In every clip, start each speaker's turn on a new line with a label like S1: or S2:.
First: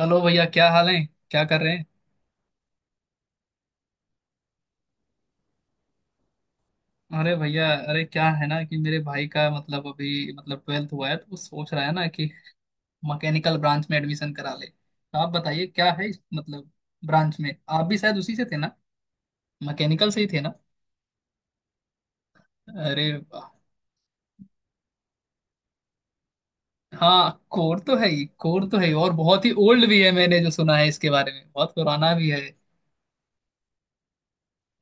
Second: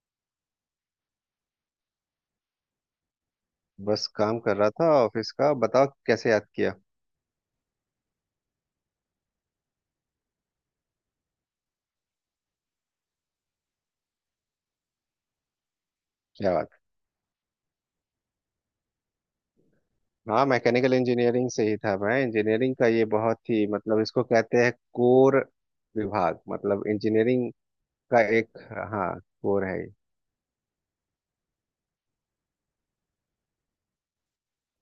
S1: Hello भैया क्या हाल है। क्या कर रहे हैं।
S2: बस काम कर रहा था ऑफिस का। बताओ कैसे याद किया।
S1: अरे भैया अरे क्या है ना कि मेरे भाई का मतलब अभी मतलब ट्वेल्थ हुआ है तो वो सोच रहा है ना कि मैकेनिकल ब्रांच में एडमिशन करा ले तो आप बताइए क्या है इस
S2: क्या बात।
S1: मतलब ब्रांच में। आप भी शायद उसी से थे ना। मैकेनिकल से ही थे
S2: हाँ
S1: ना।
S2: मैकेनिकल इंजीनियरिंग से ही था मैं। इंजीनियरिंग का ये
S1: अरे
S2: बहुत
S1: वाह।
S2: ही मतलब इसको कहते हैं कोर विभाग। मतलब
S1: हाँ,
S2: इंजीनियरिंग
S1: कोर तो है
S2: का
S1: ही,
S2: एक,
S1: कोर तो है ही और
S2: हाँ
S1: बहुत ही
S2: कोर है
S1: ओल्ड
S2: ये।
S1: भी है, मैंने जो सुना है इसके बारे में बहुत पुराना भी है।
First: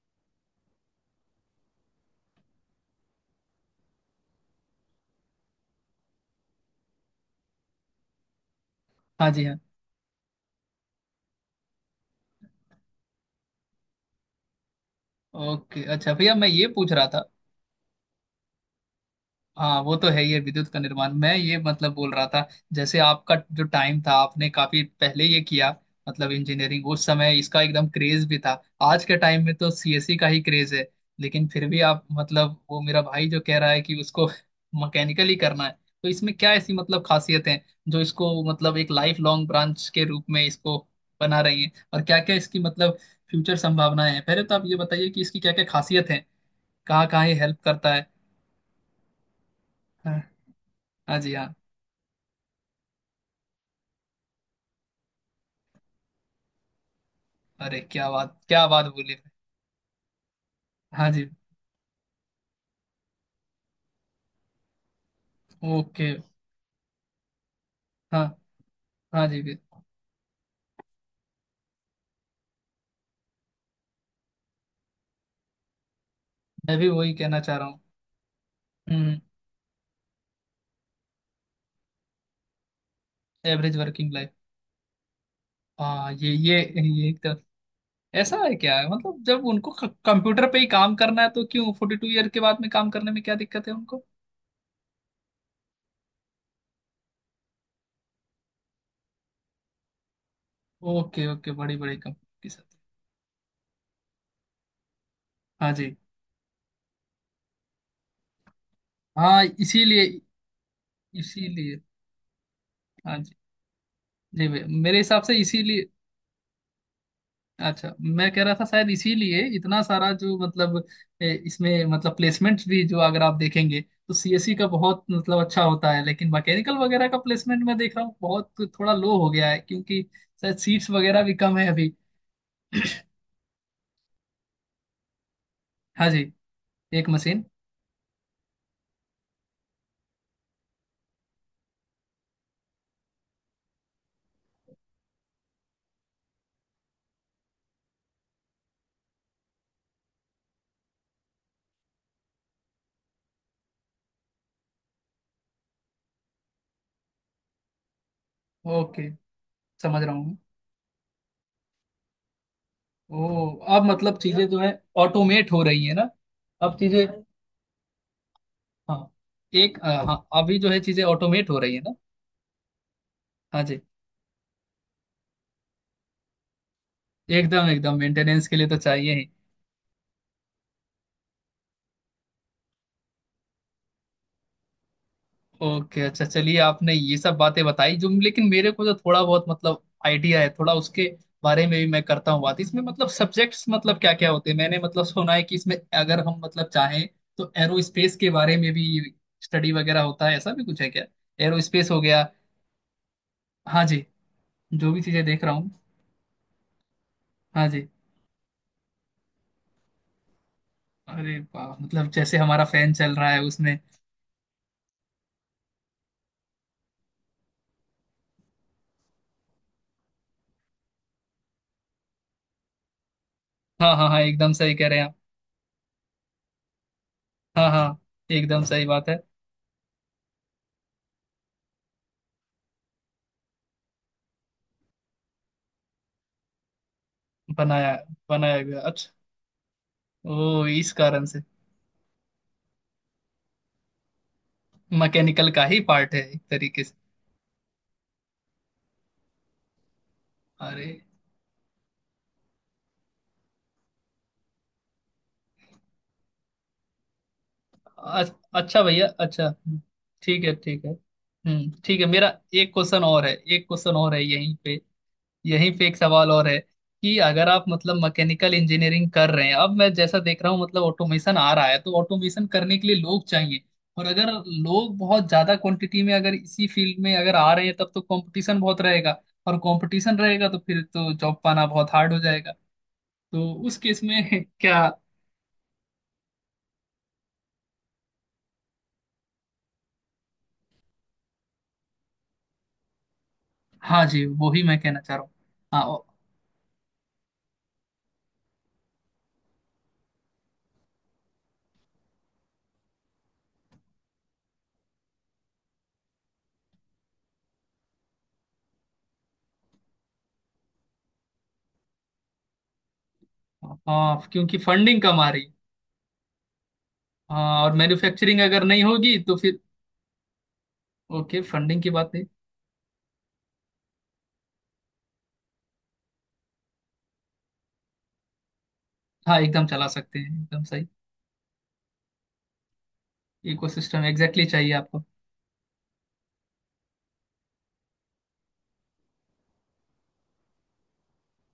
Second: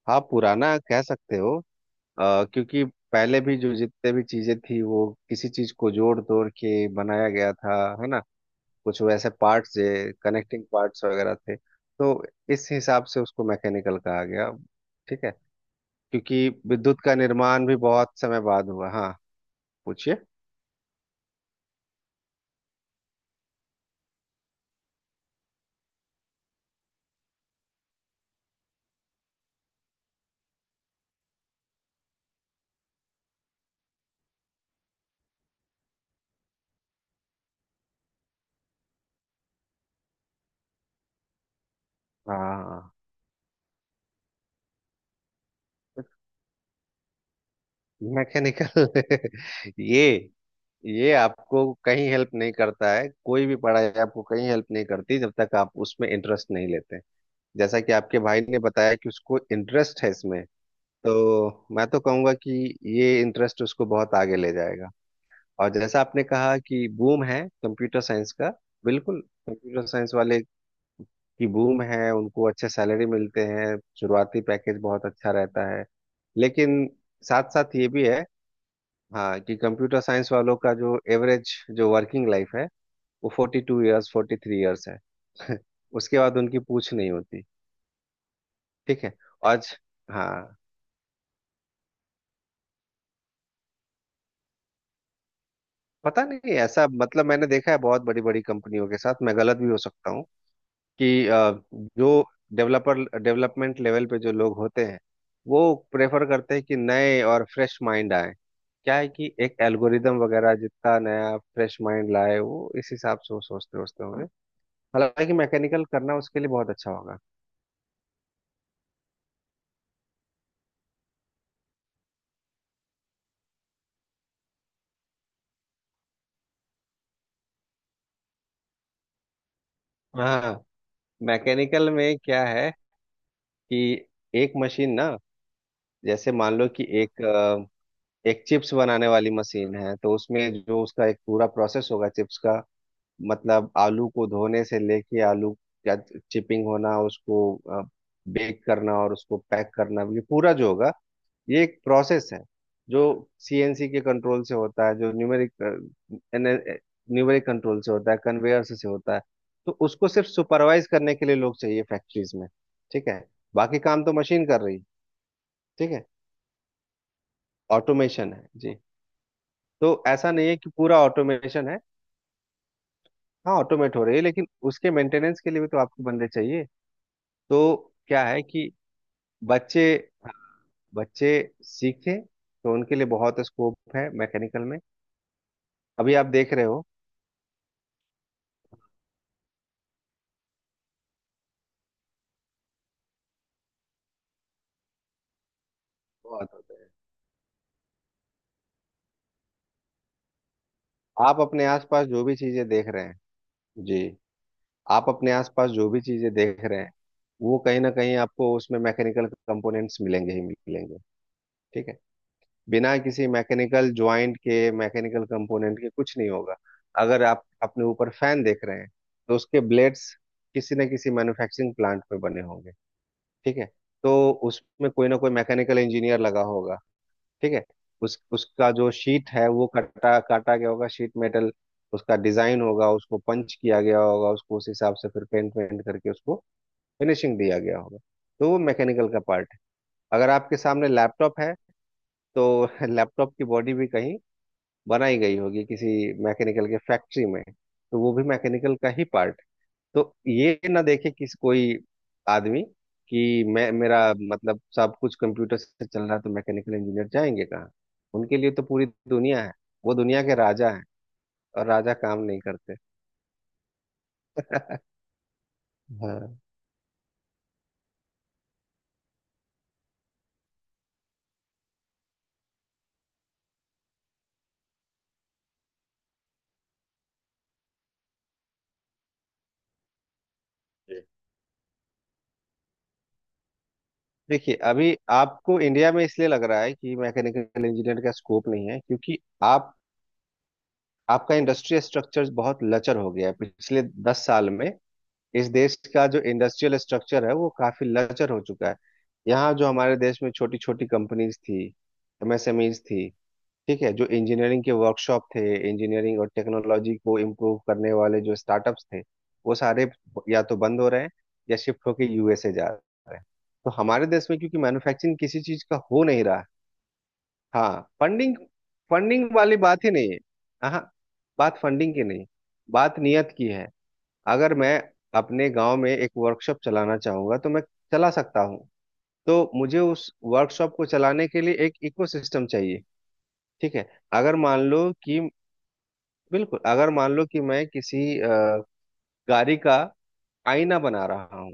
S2: हाँ पुराना कह सकते हो। क्योंकि पहले भी जो जितने भी चीजें थी वो किसी चीज को जोड़ तोड़ के बनाया गया था। है ना, कुछ
S1: हाँ
S2: वैसे
S1: जी हाँ।
S2: पार्ट्स, कनेक्टिंग पार्ट्स वगैरह थे। तो इस हिसाब से उसको मैकेनिकल कहा गया। ठीक है,
S1: ओके अच्छा भैया
S2: क्योंकि
S1: मैं ये पूछ
S2: विद्युत
S1: रहा
S2: का
S1: था।
S2: निर्माण भी बहुत समय बाद हुआ। हाँ
S1: हाँ वो तो
S2: पूछिए।
S1: है ही है, विद्युत का निर्माण मैं ये मतलब बोल रहा था। जैसे आपका जो टाइम था आपने काफी पहले ये किया, मतलब इंजीनियरिंग उस समय इसका एकदम क्रेज भी था। आज के टाइम में तो सीएससी का ही क्रेज है। लेकिन फिर भी आप मतलब वो मेरा भाई जो कह रहा है कि उसको मैकेनिकल ही करना है। तो इसमें क्या ऐसी मतलब खासियत है जो इसको मतलब एक लाइफ लॉन्ग ब्रांच के रूप में इसको बना रही है, और क्या क्या इसकी
S2: हाँ
S1: मतलब फ्यूचर संभावनाएं हैं। पहले तो आप ये बताइए कि इसकी क्या क्या खासियत है, कहाँ कहाँ ये हेल्प करता है।
S2: मैकेनिकल ये
S1: हाँ।
S2: ये
S1: हाँ जी हाँ।
S2: आपको कहीं हेल्प नहीं करता है। कोई भी पढ़ाई आपको कहीं हेल्प नहीं करती जब तक आप उसमें इंटरेस्ट नहीं लेते। जैसा
S1: अरे
S2: कि आपके भाई ने
S1: क्या बात
S2: बताया कि
S1: बोली भाई।
S2: उसको इंटरेस्ट है इसमें।
S1: हाँ जी।
S2: तो मैं तो कहूंगा कि ये इंटरेस्ट उसको बहुत आगे ले जाएगा। और जैसा
S1: ओके।
S2: आपने कहा कि बूम है कंप्यूटर
S1: हाँ।
S2: साइंस का। बिल्कुल,
S1: हाँ जी भी।
S2: कंप्यूटर साइंस वाले की बूम है, उनको अच्छे सैलरी मिलते हैं। शुरुआती पैकेज बहुत अच्छा रहता है।
S1: मैं
S2: लेकिन
S1: भी वही कहना
S2: साथ
S1: चाह रहा
S2: साथ
S1: हूँ।
S2: ये भी है,
S1: हम्म।
S2: हाँ, कि कंप्यूटर साइंस वालों का जो एवरेज जो वर्किंग लाइफ है वो forty
S1: average
S2: two years
S1: working life.
S2: 43 years है।
S1: हाँ
S2: उसके
S1: ये
S2: बाद
S1: ये
S2: उनकी पूछ
S1: ये
S2: नहीं
S1: एक तो
S2: होती।
S1: ऐसा है, क्या है
S2: ठीक है।
S1: मतलब जब उनको
S2: आज,
S1: कंप्यूटर
S2: हाँ,
S1: पे ही काम करना है तो क्यों 40 ईयर के बाद में काम करने में क्या दिक्कत है उनको।
S2: पता नहीं, ऐसा मतलब मैंने देखा है बहुत बड़ी बड़ी कंपनियों के साथ, मैं गलत भी हो सकता हूँ
S1: ओके
S2: कि
S1: ओके बड़ी बड़ी
S2: जो
S1: कंपनी के साथ।
S2: डेवलपर डेवलपमेंट लेवल पे जो लोग होते हैं
S1: हाँ
S2: वो
S1: जी
S2: प्रेफर करते हैं कि नए और फ्रेश माइंड आए। क्या है कि
S1: हाँ।
S2: एक
S1: इसीलिए
S2: एल्गोरिदम वगैरह जितना नया
S1: इसीलिए
S2: फ्रेश माइंड लाए वो इस
S1: हाँ
S2: हिसाब से
S1: जी
S2: वो सोचते सोचते होंगे।
S1: जी भैया मेरे हिसाब
S2: हालांकि
S1: से
S2: मैकेनिकल
S1: इसीलिए।
S2: करना उसके लिए बहुत अच्छा होगा।
S1: अच्छा मैं कह रहा था शायद इसीलिए इतना सारा जो मतलब इसमें मतलब प्लेसमेंट भी जो अगर आप देखेंगे तो सीएससी का बहुत मतलब अच्छा होता है, लेकिन मैकेनिकल वगैरह का प्लेसमेंट मैं देख रहा हूँ बहुत थोड़ा लो हो गया है क्योंकि शायद
S2: हाँ
S1: सीट्स वगैरह भी कम है
S2: मैकेनिकल
S1: अभी।
S2: में क्या है कि एक मशीन ना,
S1: हाँ
S2: जैसे
S1: जी।
S2: मान लो कि
S1: एक
S2: एक
S1: मशीन।
S2: एक चिप्स बनाने वाली मशीन है, तो उसमें जो उसका एक पूरा प्रोसेस होगा चिप्स का, मतलब आलू को धोने से लेके आलू का चिपिंग होना, उसको बेक करना और उसको पैक करना, ये पूरा जो होगा ये एक प्रोसेस है, जो सीएनसी के कंट्रोल से होता है, जो न्यूमेरिक न्यूमेरिक कंट्रोल से होता है, कन्वेयर से
S1: ओके।
S2: होता है। तो
S1: समझ
S2: उसको
S1: रहा
S2: सिर्फ
S1: हूँ।
S2: सुपरवाइज करने के लिए लोग चाहिए फैक्ट्रीज में। ठीक है,
S1: ओ।
S2: बाकी
S1: अब
S2: काम तो
S1: मतलब चीजें
S2: मशीन
S1: जो
S2: कर
S1: है
S2: रही है।
S1: ऑटोमेट हो रही
S2: ठीक
S1: है
S2: है,
S1: ना। अब चीजें।
S2: ऑटोमेशन है जी।
S1: हाँ एक
S2: तो
S1: हाँ
S2: ऐसा नहीं है
S1: अभी जो
S2: कि
S1: है
S2: पूरा
S1: चीजें ऑटोमेट हो
S2: ऑटोमेशन
S1: रही
S2: है।
S1: है ना।
S2: हाँ
S1: हाँ जी।
S2: ऑटोमेट हो रही है, लेकिन उसके मेंटेनेंस के लिए भी तो आपको बंदे चाहिए।
S1: एकदम
S2: तो
S1: एकदम
S2: क्या है
S1: मेंटेनेंस के लिए
S2: कि
S1: तो चाहिए ही।
S2: बच्चे बच्चे सीखें तो उनके लिए बहुत स्कोप है मैकेनिकल में।
S1: ओके
S2: अभी
S1: अच्छा
S2: आप देख
S1: चलिए
S2: रहे हो,
S1: आपने ये सब बातें बताई जो, लेकिन मेरे को तो थोड़ा बहुत मतलब आइडिया है थोड़ा उसके बारे में भी मैं करता हूँ बात, इसमें मतलब सब्जेक्ट्स मतलब क्या क्या होते हैं। मैंने मतलब सुना है कि इसमें अगर हम
S2: बहुत
S1: मतलब
S2: होता है।
S1: चाहें तो एरोस्पेस के बारे में भी स्टडी वगैरह होता है, ऐसा भी कुछ है क्या।
S2: आप अपने
S1: एरोस्पेस हो
S2: आसपास
S1: गया।
S2: जो भी चीजें देख रहे हैं।
S1: हाँ
S2: जी,
S1: जी। जो भी
S2: आप
S1: चीजें
S2: अपने
S1: देख रहा
S2: आसपास
S1: हूँ।
S2: जो भी चीजें देख रहे हैं वो
S1: हाँ
S2: कहीं
S1: जी।
S2: ना कहीं आपको उसमें मैकेनिकल कंपोनेंट्स मिलेंगे ही मिलेंगे।
S1: अरे वाह
S2: ठीक है,
S1: मतलब जैसे हमारा फैन
S2: बिना
S1: चल
S2: किसी
S1: रहा है उसमें।
S2: मैकेनिकल ज्वाइंट के, मैकेनिकल कंपोनेंट के कुछ नहीं होगा। अगर आप अपने ऊपर फैन देख रहे हैं, तो उसके ब्लेड्स किसी न किसी मैन्युफैक्चरिंग प्लांट में बने होंगे। ठीक है,
S1: हाँ हाँ हाँ
S2: तो
S1: एकदम सही कह
S2: उसमें
S1: रहे हैं
S2: कोई
S1: आप।
S2: ना कोई मैकेनिकल इंजीनियर लगा होगा। ठीक है,
S1: हाँ हाँ
S2: उस
S1: एकदम
S2: उसका
S1: सही
S2: जो
S1: बात है।
S2: शीट है वो कटा काटा गया होगा, शीट मेटल, उसका डिजाइन होगा, उसको पंच किया गया होगा, उसको उस हिसाब से फिर पेंट वेंट करके उसको फिनिशिंग दिया गया
S1: बनाया,
S2: होगा। तो वो
S1: बनाया गया
S2: मैकेनिकल
S1: अच्छा।
S2: का पार्ट है। अगर आपके
S1: ओ
S2: सामने
S1: इस कारण से
S2: लैपटॉप है तो लैपटॉप की बॉडी भी कहीं बनाई गई
S1: मैकेनिकल
S2: होगी
S1: का ही
S2: किसी
S1: पार्ट है एक
S2: मैकेनिकल के
S1: तरीके से।
S2: फैक्ट्री में। तो वो भी मैकेनिकल का ही पार्ट। तो ये ना
S1: अरे
S2: देखे किसी कोई आदमी कि मैं, मेरा मतलब, सब कुछ कंप्यूटर से चल रहा है तो मैकेनिकल इंजीनियर जाएंगे कहाँ।
S1: अ-
S2: उनके लिए तो
S1: अच्छा
S2: पूरी
S1: भैया
S2: दुनिया
S1: अच्छा
S2: है। वो दुनिया के
S1: ठीक है
S2: राजा हैं,
S1: ठीक है
S2: और राजा
S1: ठीक है
S2: काम
S1: मेरा
S2: नहीं
S1: एक
S2: करते।
S1: क्वेश्चन और है। एक क्वेश्चन और है यहीं पे। यहीं पे एक सवाल
S2: हाँ
S1: और है कि अगर आप मतलब मैकेनिकल इंजीनियरिंग कर रहे हैं, अब मैं जैसा देख रहा हूँ मतलब ऑटोमेशन आ रहा है तो ऑटोमेशन करने के लिए लोग चाहिए। और अगर लोग बहुत ज्यादा क्वांटिटी में अगर इसी फील्ड में अगर आ रहे हैं तब तो कंपटीशन बहुत रहेगा। और कंपटीशन रहेगा तो फिर
S2: जी।
S1: तो जॉब पाना बहुत हार्ड हो जाएगा। तो उस केस में
S2: देखिए
S1: क्या।
S2: अभी आपको इंडिया में इसलिए लग रहा है कि मैकेनिकल इंजीनियर का स्कोप नहीं है क्योंकि आप आपका इंडस्ट्री स्ट्रक्चर बहुत लचर हो गया है पिछले
S1: हाँ जी
S2: 10 साल
S1: वो ही
S2: में।
S1: मैं कहना चाह रहा हूँ।
S2: इस देश
S1: हाँ
S2: का जो इंडस्ट्रियल स्ट्रक्चर है वो काफी लचर हो चुका है। यहाँ जो हमारे देश में छोटी छोटी कंपनीज थी, एमएसएमईज थी, ठीक है, जो इंजीनियरिंग के वर्कशॉप थे, इंजीनियरिंग और टेक्नोलॉजी को इम्प्रूव करने वाले जो स्टार्टअप्स थे, वो सारे या तो बंद हो रहे हैं या शिफ्ट होके यूएसए जा रहे हैं। तो हमारे देश
S1: हाँ,
S2: में क्योंकि
S1: क्योंकि फंडिंग
S2: मैन्युफैक्चरिंग
S1: कम आ
S2: किसी
S1: रही है।
S2: चीज का हो नहीं रहा है।
S1: हाँ
S2: हाँ,
S1: और
S2: फंडिंग
S1: मैन्युफैक्चरिंग अगर नहीं होगी
S2: फंडिंग
S1: तो
S2: वाली
S1: फिर
S2: बात ही नहीं है। हाँ,
S1: ओके
S2: बात
S1: फंडिंग की
S2: फंडिंग की
S1: बात नहीं।
S2: नहीं, बात नियत की है। अगर मैं अपने गांव में एक वर्कशॉप चलाना चाहूंगा तो मैं चला सकता हूँ।
S1: हाँ
S2: तो
S1: एकदम
S2: मुझे
S1: चला
S2: उस
S1: सकते हैं एकदम
S2: वर्कशॉप
S1: सही।
S2: को चलाने के लिए एक इकोसिस्टम चाहिए। ठीक है,
S1: इकोसिस्टम
S2: अगर
S1: एग्जैक्टली
S2: मान
S1: चाहिए
S2: लो
S1: आपको।
S2: कि, बिल्कुल, अगर मान लो कि मैं किसी गाड़ी का आईना बना रहा हूँ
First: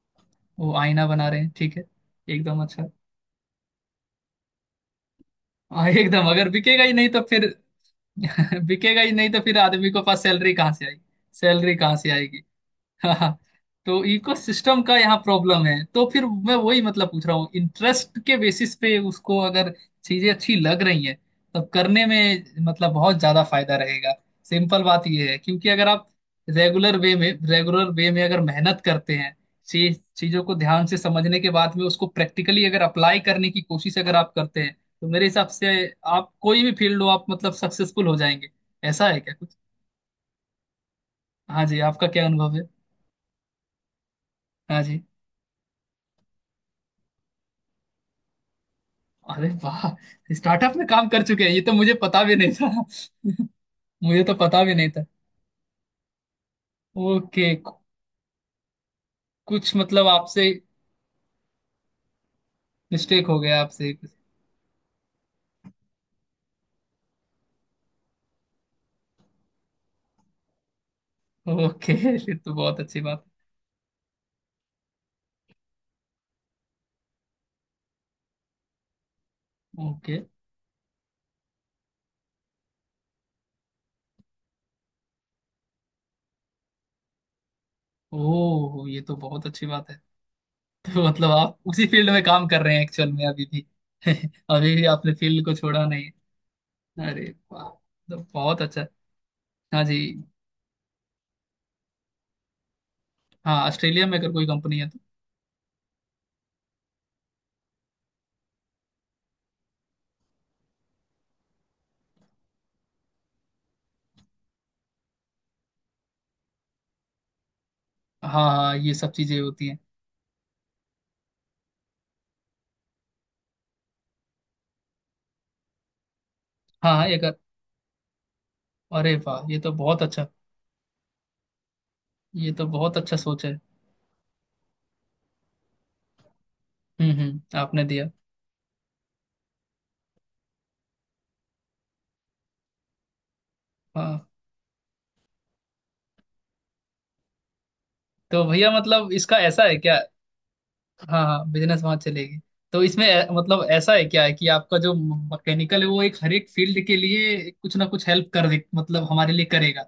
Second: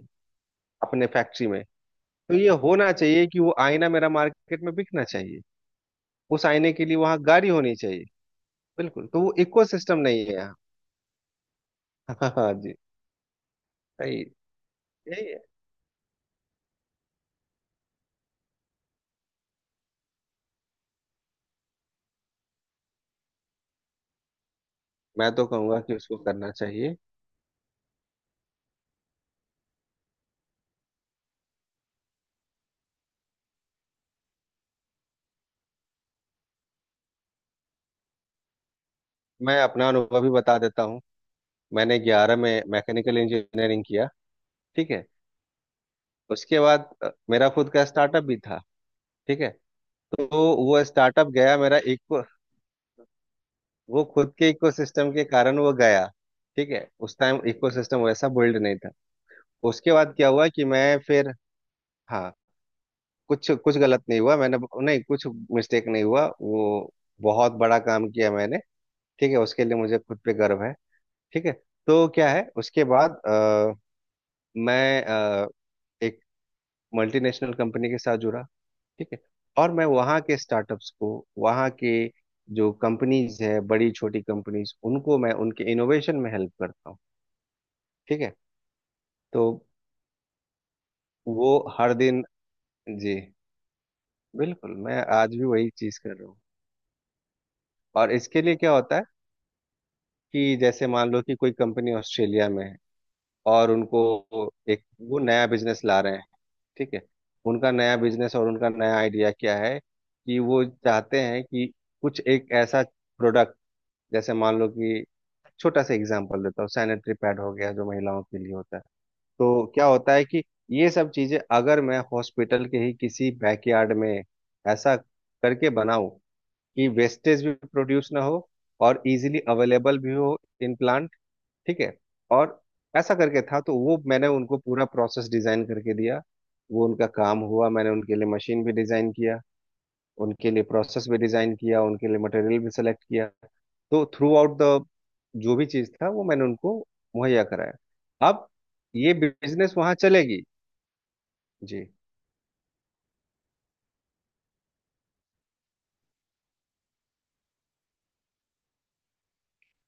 S1: वो आईना
S2: अपने
S1: बना रहे
S2: फैक्ट्री
S1: हैं
S2: में।
S1: ठीक है।
S2: तो ये
S1: एकदम अच्छा।
S2: होना चाहिए कि वो आईना मेरा मार्केट में बिकना चाहिए।
S1: हाँ एकदम
S2: उस
S1: अगर
S2: आईने
S1: बिकेगा
S2: के
S1: ही
S2: लिए
S1: नहीं
S2: वहां
S1: तो फिर
S2: गाड़ी होनी चाहिए।
S1: बिकेगा
S2: बिल्कुल,
S1: ही
S2: तो
S1: नहीं
S2: वो
S1: तो फिर आदमी
S2: इकोसिस्टम
S1: को पास
S2: नहीं है
S1: सैलरी
S2: यहाँ।
S1: कहाँ से आएगी। सैलरी कहाँ से आएगी।
S2: हाँ जी,
S1: हाँ। तो
S2: सही,
S1: इकोसिस्टम का यहाँ
S2: यही है।
S1: प्रॉब्लम है तो फिर मैं वही मतलब पूछ रहा हूँ, इंटरेस्ट के बेसिस पे उसको अगर चीजें अच्छी लग रही हैं तब करने में मतलब बहुत ज्यादा फायदा रहेगा। सिंपल बात ये
S2: मैं
S1: है
S2: तो
S1: क्योंकि
S2: कहूंगा
S1: अगर
S2: कि
S1: आप
S2: उसको करना
S1: रेगुलर
S2: चाहिए।
S1: वे में रेगुलर वे में अगर मेहनत करते हैं, चीजों को ध्यान से समझने के बाद में उसको प्रैक्टिकली अगर अप्लाई करने की कोशिश अगर आप करते हैं तो मेरे हिसाब से आप कोई भी फील्ड हो आप मतलब सक्सेसफुल हो जाएंगे। ऐसा है क्या कुछ।
S2: मैं अपना अनुभव भी बता देता हूँ।
S1: हाँ जी
S2: मैंने
S1: आपका क्या
S2: 11
S1: अनुभव
S2: में
S1: है।
S2: मैकेनिकल इंजीनियरिंग किया।
S1: हाँ
S2: ठीक
S1: जी।
S2: है, उसके बाद मेरा खुद का स्टार्टअप भी था। ठीक
S1: अरे
S2: है,
S1: वाह।
S2: तो
S1: स्टार्टअप
S2: वो
S1: में काम कर
S2: स्टार्टअप
S1: चुके हैं
S2: गया
S1: ये तो
S2: मेरा,
S1: मुझे
S2: इको,
S1: पता भी नहीं था
S2: वो
S1: मुझे
S2: खुद
S1: तो
S2: के
S1: पता भी नहीं था।
S2: इकोसिस्टम के कारण वो गया। ठीक है, उस टाइम
S1: ओके
S2: इकोसिस्टम वैसा बिल्ड नहीं था।
S1: कुछ
S2: उसके
S1: मतलब
S2: बाद क्या हुआ
S1: आपसे
S2: कि मैं फिर, हाँ,
S1: मिस्टेक हो
S2: कुछ
S1: गया
S2: कुछ
S1: आपसे।
S2: गलत नहीं हुआ मैंने, नहीं कुछ मिस्टेक नहीं हुआ, वो बहुत बड़ा काम किया मैंने। ठीक है, उसके लिए मुझे खुद पे गर्व है। ठीक है,
S1: ओके
S2: तो क्या
S1: फिर
S2: है
S1: तो बहुत
S2: उसके
S1: अच्छी
S2: बाद
S1: बात
S2: मैं एक मल्टीनेशनल कंपनी के साथ जुड़ा। ठीक है, और
S1: है।
S2: मैं
S1: ओके।
S2: वहाँ के स्टार्टअप्स को, वहाँ के जो कंपनीज है, बड़ी छोटी कंपनीज, उनको मैं उनके इनोवेशन में हेल्प करता हूँ। ठीक है,
S1: ओह ये तो
S2: तो
S1: बहुत अच्छी बात है। तो मतलब
S2: वो
S1: आप उसी
S2: हर
S1: फील्ड में
S2: दिन,
S1: काम कर रहे हैं एक्चुअल
S2: जी,
S1: में अभी भी। अभी
S2: बिल्कुल,
S1: भी
S2: मैं
S1: आपने
S2: आज
S1: फील्ड
S2: भी
S1: को
S2: वही
S1: छोड़ा
S2: चीज़
S1: नहीं
S2: कर रहा हूँ।
S1: है। अरे वाह।
S2: और
S1: तो
S2: इसके लिए
S1: बहुत
S2: क्या
S1: अच्छा है।
S2: होता है
S1: हाँ जी।
S2: कि जैसे मान लो कि कोई कंपनी ऑस्ट्रेलिया में है,
S1: हाँ
S2: और उनको
S1: ऑस्ट्रेलिया में अगर कोई कंपनी
S2: एक,
S1: है तो
S2: वो नया बिजनेस ला रहे हैं। ठीक है, उनका नया बिजनेस और उनका नया आइडिया क्या है कि वो चाहते हैं कि कुछ एक ऐसा प्रोडक्ट, जैसे मान लो कि, छोटा सा एग्जांपल देता हूँ, सैनिटरी पैड हो गया जो महिलाओं
S1: हाँ
S2: के लिए
S1: हाँ
S2: होता है।
S1: ये सब चीजें
S2: तो
S1: होती हैं।
S2: क्या होता है कि ये सब चीजें अगर मैं हॉस्पिटल के ही किसी बैकयार्ड में ऐसा करके बनाऊं कि
S1: हाँ हाँ एक
S2: वेस्टेज भी प्रोड्यूस ना हो और
S1: अरे
S2: इजीली
S1: वाह ये तो
S2: अवेलेबल
S1: बहुत
S2: भी
S1: अच्छा।
S2: हो, इन प्लांट। ठीक है,
S1: ये
S2: और
S1: तो बहुत
S2: ऐसा
S1: अच्छा
S2: करके
S1: सोच है।
S2: था तो वो मैंने उनको पूरा प्रोसेस डिजाइन करके दिया। वो उनका काम हुआ,
S1: आपने
S2: मैंने
S1: दिया।
S2: उनके लिए मशीन भी डिजाइन किया, उनके लिए प्रोसेस भी डिजाइन किया, उनके लिए मटेरियल भी सेलेक्ट किया। तो
S1: हाँ।
S2: थ्रू आउट द, जो भी चीज था वो मैंने उनको मुहैया कराया।
S1: तो
S2: अब
S1: भैया मतलब
S2: ये
S1: इसका ऐसा
S2: बिजनेस
S1: है
S2: वहां
S1: क्या।
S2: चलेगी।
S1: हाँ हाँ बिजनेस
S2: जी,
S1: वहां चलेगी। तो इसमें मतलब ऐसा है क्या है कि आपका जो मैकेनिकल है वो एक हर एक फील्ड के लिए कुछ ना कुछ हेल्प कर दे मतलब हमारे लिए करेगा।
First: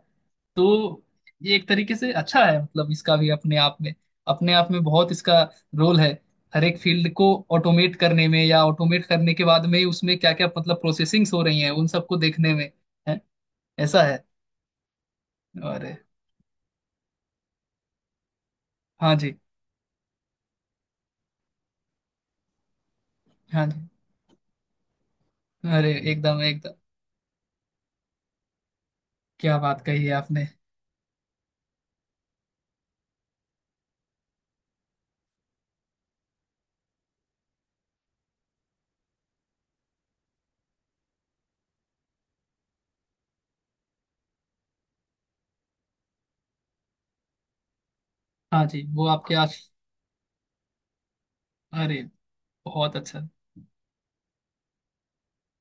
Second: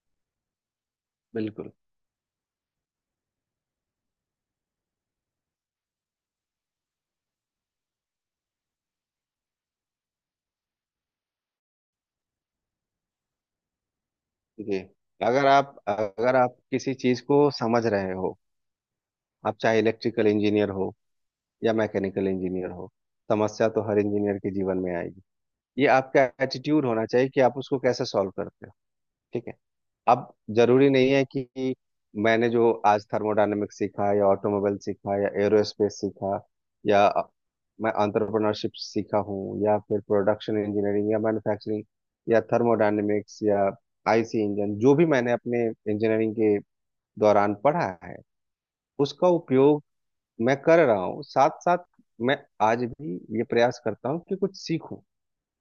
S1: तो ये एक
S2: बिल्कुल
S1: तरीके से अच्छा है मतलब इसका भी अपने आप में बहुत इसका रोल है। हर एक फील्ड को ऑटोमेट करने में या ऑटोमेट करने के बाद में उसमें क्या क्या मतलब प्रोसेसिंग्स हो रही हैं उन सबको देखने में है, ऐसा है।
S2: जी, अगर आप
S1: और
S2: अगर आप किसी चीज को समझ रहे हो,
S1: हाँ जी।
S2: आप चाहे इलेक्ट्रिकल इंजीनियर हो या मैकेनिकल इंजीनियर हो,
S1: हाँ
S2: समस्या तो
S1: जी
S2: हर इंजीनियर के जीवन में आएगी। ये
S1: अरे
S2: आपका
S1: एकदम एकदम।
S2: एटीट्यूड होना चाहिए कि आप उसको कैसे सॉल्व करते हो। ठीक है,
S1: क्या बात कही है
S2: अब
S1: आपने।
S2: जरूरी नहीं है कि मैंने जो आज थर्मोडायनेमिक्स सीखा या ऑटोमोबाइल सीखा या एरोस्पेस सीखा या मैं अंतरप्रेन्योरशिप सीखा हूँ या फिर प्रोडक्शन इंजीनियरिंग या मैन्युफैक्चरिंग या थर्मोडायनेमिक्स या आईसी इंजन, जो भी मैंने अपने इंजीनियरिंग के दौरान पढ़ा है,
S1: हाँ जी वो
S2: उसका
S1: आपके आज
S2: उपयोग मैं कर रहा हूँ। साथ साथ
S1: अरे
S2: मैं आज
S1: बहुत
S2: भी
S1: अच्छा।
S2: ये प्रयास करता हूँ कि कुछ सीखूं।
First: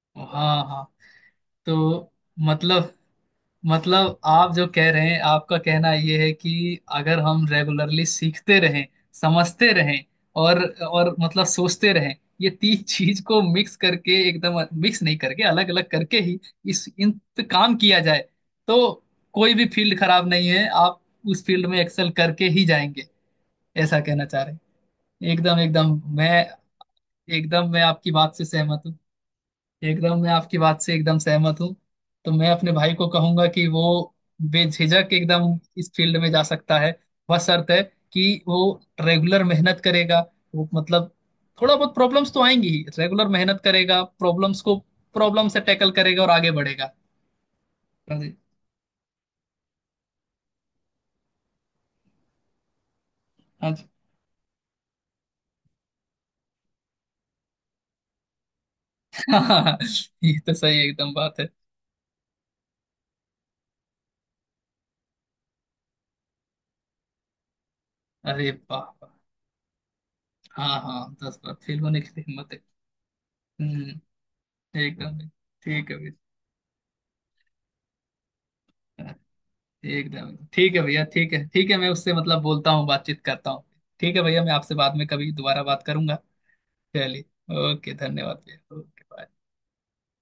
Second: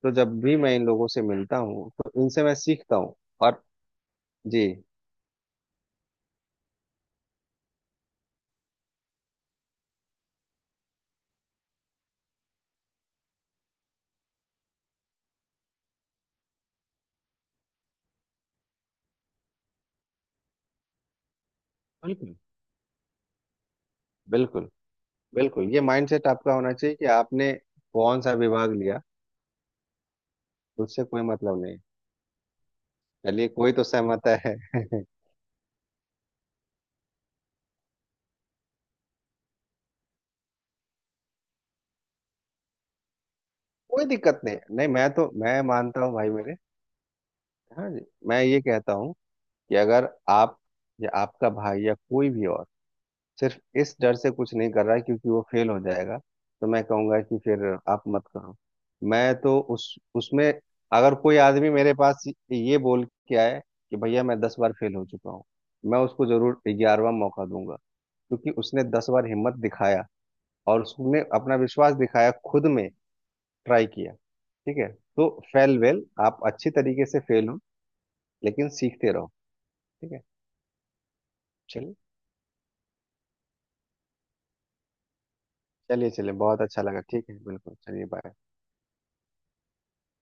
S2: तो जब भी
S1: हाँ
S2: मैं
S1: हाँ
S2: इन लोगों से मिलता हूँ
S1: तो
S2: तो इनसे मैं
S1: मतलब
S2: सीखता हूँ। और
S1: आप जो
S2: जी,
S1: कह रहे हैं आपका कहना ये है कि अगर हम रेगुलरली सीखते रहें, समझते रहें और मतलब सोचते रहें, ये तीन चीज को मिक्स करके, एकदम मिक्स नहीं करके अलग अलग करके ही इस इन पे काम किया जाए तो कोई भी फील्ड खराब नहीं है, आप उस फील्ड में एक्सेल
S2: बिल्कुल,
S1: करके ही जाएंगे, ऐसा कहना चाह रहे
S2: बिल्कुल,
S1: हैं। एकदम
S2: बिल्कुल ये माइंडसेट
S1: मैं
S2: आपका होना चाहिए कि आपने
S1: एकदम मैं आपकी
S2: कौन सा
S1: बात से
S2: विभाग
S1: सहमत हूँ।
S2: लिया
S1: एकदम मैं आपकी बात से
S2: उससे
S1: एकदम
S2: कोई
S1: सहमत
S2: मतलब
S1: हूँ।
S2: नहीं।
S1: तो मैं अपने भाई को कहूंगा
S2: चलिए,
S1: कि
S2: कोई
S1: वो
S2: तो सहमत है।
S1: बेझिझक एकदम इस फील्ड में जा सकता है, बशर्ते है कि वो रेगुलर मेहनत करेगा। वो मतलब थोड़ा बहुत प्रॉब्लम्स तो आएंगी ही, रेगुलर मेहनत करेगा,
S2: कोई दिक्कत
S1: प्रॉब्लम्स
S2: नहीं,
S1: को
S2: नहीं, मैं तो
S1: प्रॉब्लम
S2: मैं
S1: से टैकल
S2: मानता हूँ
S1: करेगा
S2: भाई
S1: और आगे
S2: मेरे।
S1: बढ़ेगा।
S2: हाँ जी,
S1: हाँ जी।
S2: मैं ये कहता हूँ कि अगर आप या आपका भाई या कोई भी और सिर्फ
S1: हाँ जी।
S2: इस डर से कुछ नहीं कर रहा है क्योंकि वो फेल हो जाएगा, तो मैं कहूँगा कि फिर आप मत करो। मैं तो उस
S1: ये
S2: उसमें
S1: तो सही एकदम
S2: अगर कोई
S1: बात है।
S2: आदमी मेरे पास ये बोल के आए कि भैया मैं 10 बार फेल हो चुका हूँ, मैं उसको जरूर 11वां मौका दूंगा,
S1: अरे
S2: क्योंकि
S1: वाह
S2: उसने दस
S1: वाह।
S2: बार हिम्मत दिखाया
S1: हाँ
S2: और
S1: हाँ
S2: उसने
S1: 10 बार
S2: अपना
S1: फेल
S2: विश्वास
S1: होने की
S2: दिखाया
S1: हिम्मत है।
S2: खुद में, ट्राई किया।
S1: हम्म
S2: ठीक है,
S1: एकदम
S2: तो फेल
S1: ठीक है
S2: वेल
S1: भाई।
S2: आप अच्छी तरीके से फेल हो, लेकिन सीखते रहो। ठीक है,
S1: एकदम ठीक है भैया ठीक है मैं
S2: चलिए
S1: उससे मतलब बोलता हूँ बातचीत करता हूँ। ठीक है भैया मैं आपसे बाद में कभी दोबारा बात
S2: चलिए
S1: करूंगा।
S2: चलिए, बहुत अच्छा लगा।
S1: चलिए
S2: ठीक है, बिल्कुल,
S1: ओके
S2: चलिए, बाय।
S1: धन्यवाद भैया ओके बाय।